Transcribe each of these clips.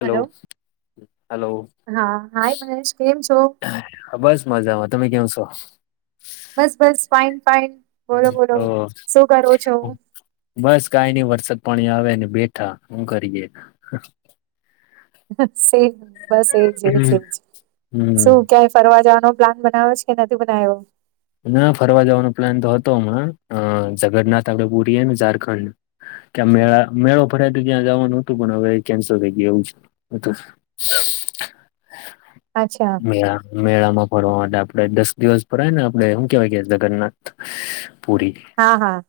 Hello, hello હા hi Manesh કેમ છો હા, બસ મજામાં તમે કેમ છો બસ, બસ, ફાઈન, ફાઈન, બોલો, બોલો ઓ શું કરો છો બસ કાઈ નઈ વરસાદ પાણી આવે ને બેઠા, હું કરીએ બસ એજ એજ એજ હમ શું ક્યાય ફરવા જવાનું પ્લાન બનાયો છે નથી બનાયો ના ફરવા જવાનો પ્લાન તો હતો હમણા અ જગન્નાથ આપડે પુરીએ ને ઝારખંડ ક્યાં મેળા મેળો ફરાય તો ત્યાં જાવાનું હતું પણ હવે એ કેન્સલ થઈ ગયું એવું છે હતો અચ્છા મેળામાં ફરવા માટે આપડે દસ દિવસ ભરાય ને ને હું કેવાય ગયા જગન્નાથ પુરી હા, હા,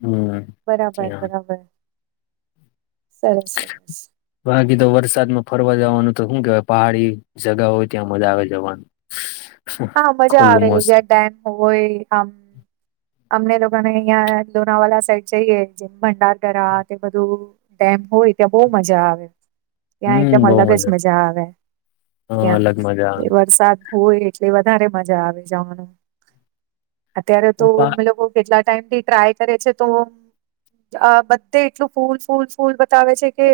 હમ બરાબર, બરાબર સરસ, સરસ બાકી તો વરસાદમાં ફરવા જવાનું તો હું કેવાય પહાડી જગા હોય ત્યાં મજા આવે જવાનું હા, મજા ખુલ્લું આવે મોસમ જ્યાં ડેમ હોય આમ અમને લોકો ને અહિયા લોનાવાલા સાઈડ જઈએ જેમ ભંડાર કરાવાઆ તે બધું ડેમ હોય ત્યાં બહુ મજા આવે ત્યાં એકદમ હમ બહુ અલગ જ મજા આવે હ ત્યાં અલગ મજા એ આવે વરસાદ હોય એટલે વધારે મજા આવે જવાનું અત્યારે તો અમે લોકો કેટલા ટાઈમથી ટ્રાય કરીયે છે તો આ બધે એટલું ફૂલ, ફૂલ, ફૂલ, બતાવે છે, કે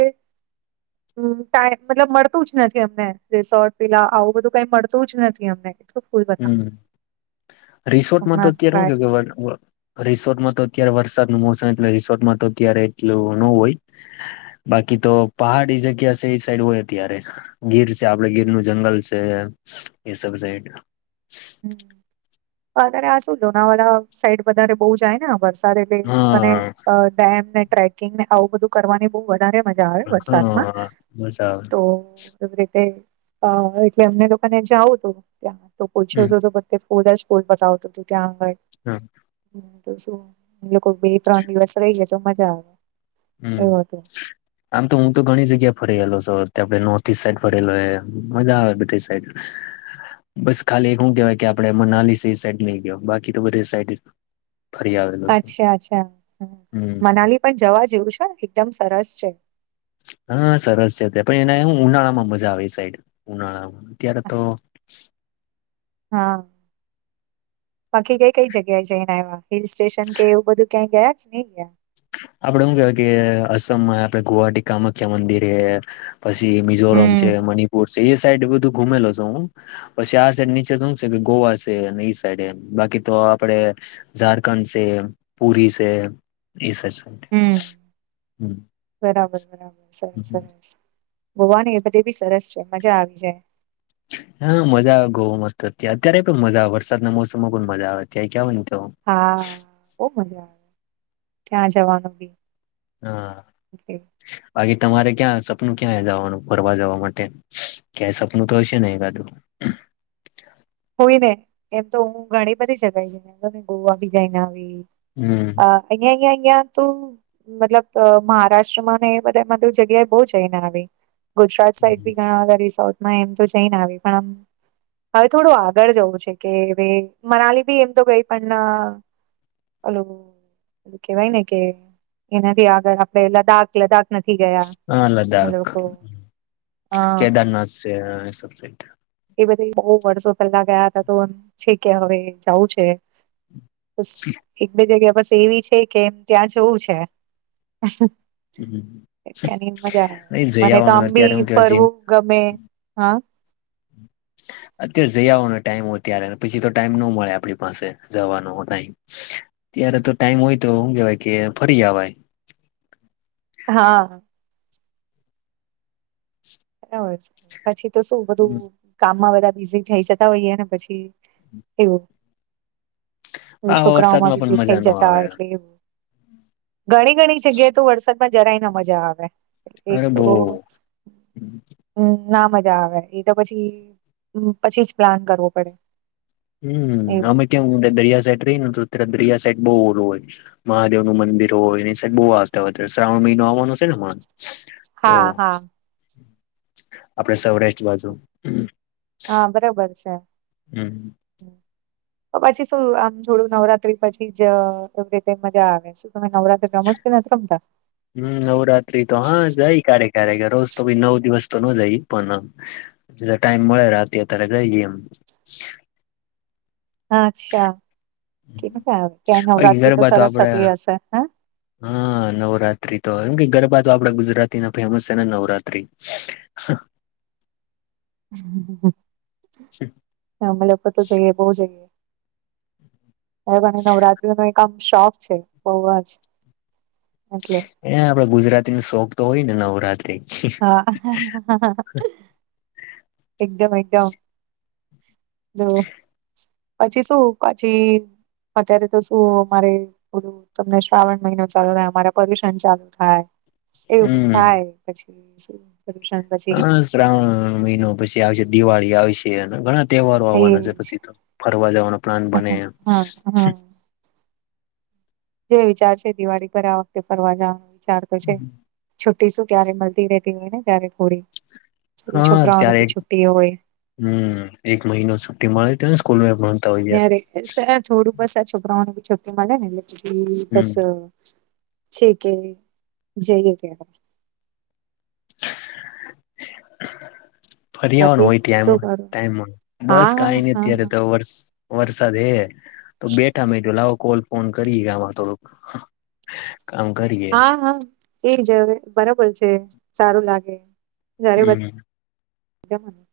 મ ટાઈ મતલબ મળતું જ નથી અમને રિસોર્ટ વિલા આવું બધું કઈ મળતું જ નથી અમને. એટલું ફૂલ બતાવે હમ છે રિસોર્ટમાં તો હમણાં અત્યારે હું ટ્રાય કે. [unintelligible] રિસોર્ટમાં તો અત્યારે વરસાદ નું મોસમ એટલે રિસોર્ટમાં તો અત્યારે એટલું ન હોય. બાકી તો પહાડી જગ્યા છે ઈ સાઈડ હું અત્યારે ગીર છે આપડે ગીર નું જંગલ છે એમ ઇ સબ સાઈડ. હ અત્યારે આ શું લોનાવાલા સાઈડ વધારે બહુ જાય ને આ વરસાદ એટલે અ મને હા ડેમ ને ટ્રેકિંગને આવું બધું. કરવાની બહુ વધારે મજા આવે વરસાદમાં હા મજા આવે તો. તો રીતે અ એટલે અમને લોકોને જાવું તો ત્યાં તો પૂછ્યું હમ તો. પોરસ પોલ બતાાવતા તુ તયા હોયે. હું. તો શું ઈ લોકો બે ત્રણ દિવસ રહી જાય તો મજા આવે. હમ. એવું હતું આમ તો હું તો ઘણી જગ્યા ફરેલો છું આપણે નોર્થ ઇસ્ટ સાઈડ ફરેલો એ મજા આવે બધી સાઈડ. બસ ખાલી હું કેવાય કે આપડે મનાલી ઈ સાઈડ નઈ ગયો બાકી તો બધે સાઈડ. ફરી આવેલો છે અચ્છા અચ્છા હ હમ મનાલી પણ જવા જેવું છે એકદમ સરસ છે. હા સરસ છે તે પણ એના હું ઉનાળા માં મજા આવે ઈ સાઈડ ઉનાળામાં અત્યારે તો. હા બાકી કઈ કઈ જગ્યાએ જઈને આયવા. હિલ સ્ટેશન કે એવું બધું ક્યાંય ગયા કે નહી ગયા. આપડે હું કેવાય કે અ અસમમાં આપડે ગુવાહાટી કામાખ્યા મંદિર એ. પછી મિઝોરમ હમ છે મણિપુર છે એ સાઈડ બધું ગુમેલો છું હું. પછી આ સાઈડ નીચે તો હું છે કે ગોવા છે અને ઈ સાઈડ એમ બાકી તો આપડે ઝારખંડ છે પુરી છે ઈ સે. હમ બરાબર બરાબર સરસ સરસ. ગોવા ને એ બધે બી સરસ છે મજા આવી જાય. હા મજા આવે ગઉ મસ્ત હતી અત્યારે પણ મજા આવે વરસાદના મોસમમાં પણ મજા આવે ત્યાં ગયા હોય ને તો. હા બઉ મજા આવે ત્યાં જવાનું બી. હા બાકી તમારે ક્યાં સપનું ક્યાં જવાનું ફરવા જવા માટે. ક્યાય સપનું તો હશે ને એ ગાદું. હોય ને એમ તો હું ઘણી બધી જગ્યાએ ગોવા બી જઈ ને આવી. હમ. હા અહીયાં અહીંયા અહયા તો. મતલબ અ મહારાષ્ટ્ર માં ને એ બધેય મા તો જગ્યાએ બહુ જઈ ને આવી. ગુજરાત સાઈડ બી ઘણા બધા રિસોર્ટમાં એમ તો જઈને આવે પણ આમ. હવે થોડું આગળ જવું છે કે વે મનાલી બી એમ તો ગઈ પણ હલો. કેવાય ને કે એનાથી આગળ આપડણેે લદ્દાખ લદ્દાખ નથી ગયા. હા અમે લદ્દાખ લોકો હા કેદારનાથ સે સબ સાઈટ. એ બધી બઉ વર્ષો પેલા ગયા હતા તો છે કે હવે જાવું છે. જી. એક બે જગ્યા બસ એવી છે કે ત્યાં જવું છે. હમ તની મજા એ આવે જઈ મને તો આવવાનું આમ બી અત્યારે હું કે જીમ ફરવું ગમે હા. અત્યારે જઈ આવવાનો ટાઈમ હો ત્યારે પછી તો ટાઈમ ન મળે આપણી પાસે જવાનો ટાઈમ. ત્યારે તો ટાઈમ હોય તો હું કેવાય કે ફરી અવાય. હા. બરાબર છે પછી તો શું બધું. કામમાં બધા બિઝી થઈ જતા હોઈએ ને પછી એવું. આવા છોકરાઓમાં વરસાદમાં પણ બીઝી થઈ મજા ન જતા આવે એટલે. ઘણી ઘણી જગ્યાએ તો વરસાદમાં જરાય ના મજા આવે. અરે બો. હમ ના મજા આવે એ તો પછી પછી જ પ્લાન કરવો પડે. હમ એવું અમે કેમ દરિયા સાઈડ રહીએને તો અત્યારે દરિયા સાઈડ બઉુ ઓલું હોય છે. મહાદેવ નું મંદિર હોય એની સાબ બહુ આસ્થા હોય શ્રાવણ મહિનો આવવાનો છે ને હમણાં તો હા હા આપડે સૌરાષ્ટ્ર બાજુ. હા બરોબર છે. હમ તો પછી શું આમ થોડું નવરાત્રી પછી જ એવી રીતે મજા આવે છે. તમે નવરાત્રી રમો કે નથી રમતા હમ નવરાત્રી તો હા જાય કારે કારે કે રોજ તો નવ દિવસ તો ન જાય પણ એટ ટાઈમ મળે રાતે ત્યારે ગઈ એમ. હા અચ્છા કે ન ક ત્યાં બાકી નવરાત્રી તો ગરબા સરસ આપડે થતી હશે હા હા નવરાત્રી તો એમ કે ગરબા તો આપડા ગુજરાતી ના ફેમસ છે ને નવરાત્રી [inaudible] [unintelligible] તો જઈએ બો જઈએ [unintelligible] નવરાત્રી ની એક આમ શોખ છે બહ જ એટલે. ને આપડે ગુજરાતીની શોક તો હોય ને નવરાત્રી હા એકદમ એકદમ તો પછી શું પછી અત્યારે તો શું અમારે બધું તમને શ્રાવણ મહિનો ચાલુ થાય અમારે પરદ્યુષન ચાલુ થાય. એવું જ બધું હમ થાય પછી હ પછી શ્રાવણ મહિનો પછી આવશે દિવાળી આવશે અને ઘણા તહેવારો થઈ આવવાના છે જ પછી તો ફરવા જવાનો પ્લાન બને. હા હા જે વિચાર છે દિવાળી પર આ વખતે ફરવા જવાનો વિચાર તો છે જ. છુ્ટી શું ક્યારે મળતી રહેતી હોય ને ત્યારે થોડી હા છોકરાઓની ત્યારે બી છુટ્ટી હોય હમ એક મહિનો છુટી મળે છે ને સ્કૂલે પણ ત્યારે સર થોડું બસ આ છોકરાઓને બી છુટ્ટી મલે ને એટલે પછી હમ બસ છેકે જઈએ ત્યારે ફરિયાવાનું બાકી હોય ટમ શું કરો ટાઈમમા બસ હા કઈ હા ની હા અત્યારે હા તો વર્ વરસાદ હે તો બેઠા મેં કો લાવો કોલ ફોન કરીએ આમાં થોડુંક કામ કરી હા હા એ જ બરાબર છે સારું લાગે જારે હમ [unintelligible]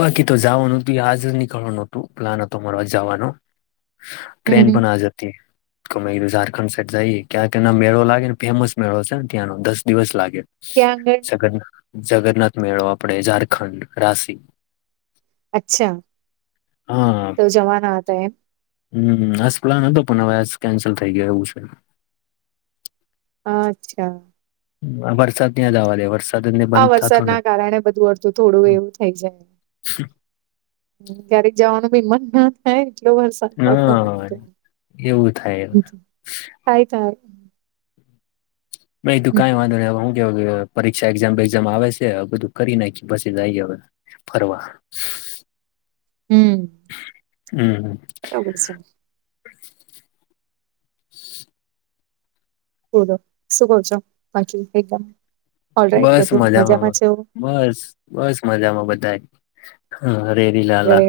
બાકી તો જવાનું હતું આજ નીકળવાનું હતું પ્લાન હતો મારો જવાનો ટ્રેન હમ પણ આજ અતી. તોમે ઝારખંડ સાઈડ જઈએ ક્યાંક એના મેળો લાગે ને ફેમસ મેળો છે ને ત્યાંનો દસ દિવસ લાગે કયાં આગળ જગન્નાથ મેળો આપડે ઝારખંડ રાશી અચ્છા હા તું જવાનો હતો એમ હમ હસ પ્લાન હતો પણ હવે આ કેન્સલ થઈ ગયો એવું છે. અચ્છા વરસાદ કયાં જાવા દે વરસાદ જ ને આ બંધ થતો વરસાદ ને ના કારણે બધું અડથું થોડું એવું થઈ જાય [inaudible] ક્યારેક જવાનું ભી મન ના થાય એટલો વર્ સાદ પડતો હોય ને હા એટલે એવું થાય [unintelligible] મેં તું હમ કાઈ વાંધો નહીં [unintelligible] ત્યાં હુધી માં પરીક્ષા એક્ઝામ બેેગઝામ આવે છે બધું કરી નાખી પછી જઈએ હવે. ફરવા હમ હમ [unintelligible] શું કવ છો બાકી એકદમ ઓલરાઈટ બધું મજામાં છે? બસ બસ મજામાં બધાય લહેરી લાલા ઘરે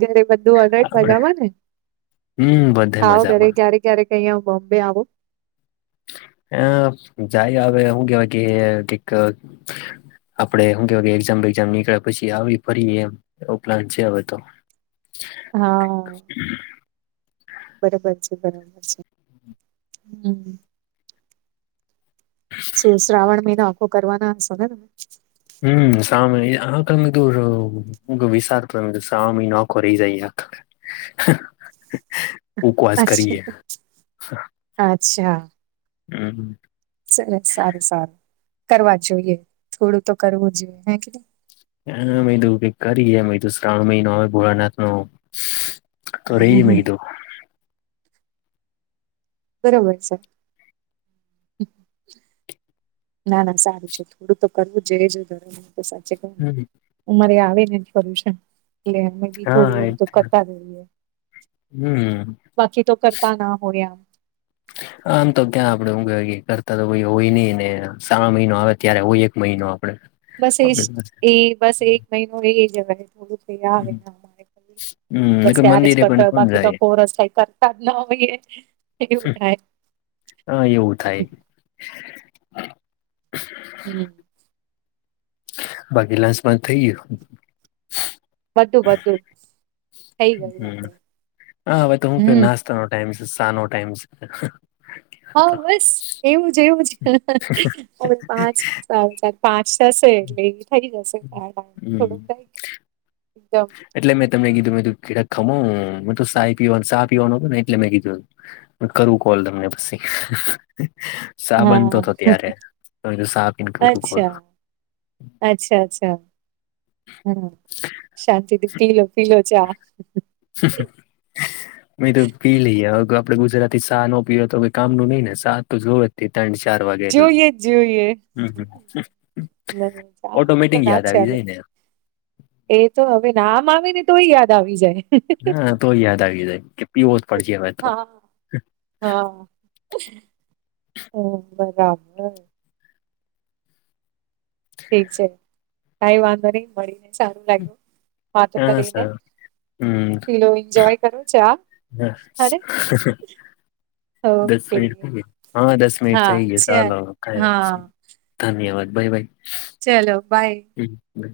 ઘરે બધું ઓલ રાઈટ આપડે મજામાં ને? હમ બધે મજા ક્યારે ક્યારે અહીંયા બોમ્બે આવો. હ જાય હવે હું કેવાય કે કઈક આપડે શું કેવા કે એક્ઝામ બેક્ઝામ નીકળ્યા પછી આવી ફરી એમ એ પ્લાન છે હવે તો હા બરોબર છે બરોબર છે હમ શું શ્રાવણ મહિનો આખો કરવાના હશો ને તમે હમ સામે આ કમ દૂરહો હ વિશાર કરુ છે શ્રાવણ મહિનો આખો રહી જાય ઉપવાસ કરીએ [unintelligible] અચ્છા હમ સરસ સારું સારું કરવા જોઈએ થોડું તો કરવું જોઈએ હે કે હા મે કીધું કઈ કરીએ શ્રાવણ મહિનો આવે ભોળાનાથ નો તો રહીએ મેં કીધું બરોબર છે. ના ના સારું છે થોડું તો કરવું જોઈએ જ ઘરોમાં તો સાચે કર ને હમ અમારે આવે નેશન એટલે થોડી હા એ હળ તો જ ને. કરતા રહીએ હમ બાકી તો કરતા ના હો રહ્યા આમ તો ક્યાં આપડે ઉઘ કરતા હોય હોઈની ને શ્રાવણ મહિનો આવે ત્યારે હોય એક મહિનો આપડે બસ આપડી પાસે એ એ બસ એક મહિનો એ એ જવાય હમ [unintelligible] બસ નકર ત્યારે જ મંદિરે કરતો પણ હોય કોણ બાકી તો જાય કોરસ થાય સાધના માં હોઈએ એવું થાય હ એવું થાય હમ બાકી લંચમાં થઇ ગયો બધું બધું થઈ ગયું આપડે હમ નો ટાઈમ છે શા નો ટાઈમ છે હા તો. બસ એવું જ એવું જ પાંચલ પાંચ જશે એટલે એ થઈ જશે કાર હમ થોડુંકાઈક એકદમ એટલે મેં તમને કીધું મે કીધું કેડા ખમો મેં તો શાય પીવાનુ શા પીવાનું હતું ને એટલે મેં કીધુ કરું કોલ તમને પછી સા બનતો હા હતો ત્યારે તો સા પીને કરું કોલ. અચ્છા અચ્છા અચ્છા હા શાંતિથી પીલો પીલો ચા [unintelligible] અ તો પી લઈએ આપડે ગુજરાતીથી શા નો પીયે તો કામ નું નઈ ને શા તો જોવે તે ત્રણ ચાર વાગે જોઈએ જ જોઈએ. હ હમ્મ [unintelligible] ચા મને ના ચાલેે એ તો હવે નામ આવે ને તો યાદ આવી જાય હા તો યાદ આવી જાય કે પીવો જ પડશે હવે તો હા હા હમ બરાબર ઠીક છે. કઈ વાંધો નહી મળી ને સારું લાગ્યું વાતો હા કરીને સર હમ પેલો એન્જોય કરો ચા હ અરે દસ ઓકે મિનિટ થ ગ હા દસ મિનિટ હા થઇ ગયા ચાલ ચાલો ખાય હા ધન્યવાદ બાય બાય ચલો બાય બ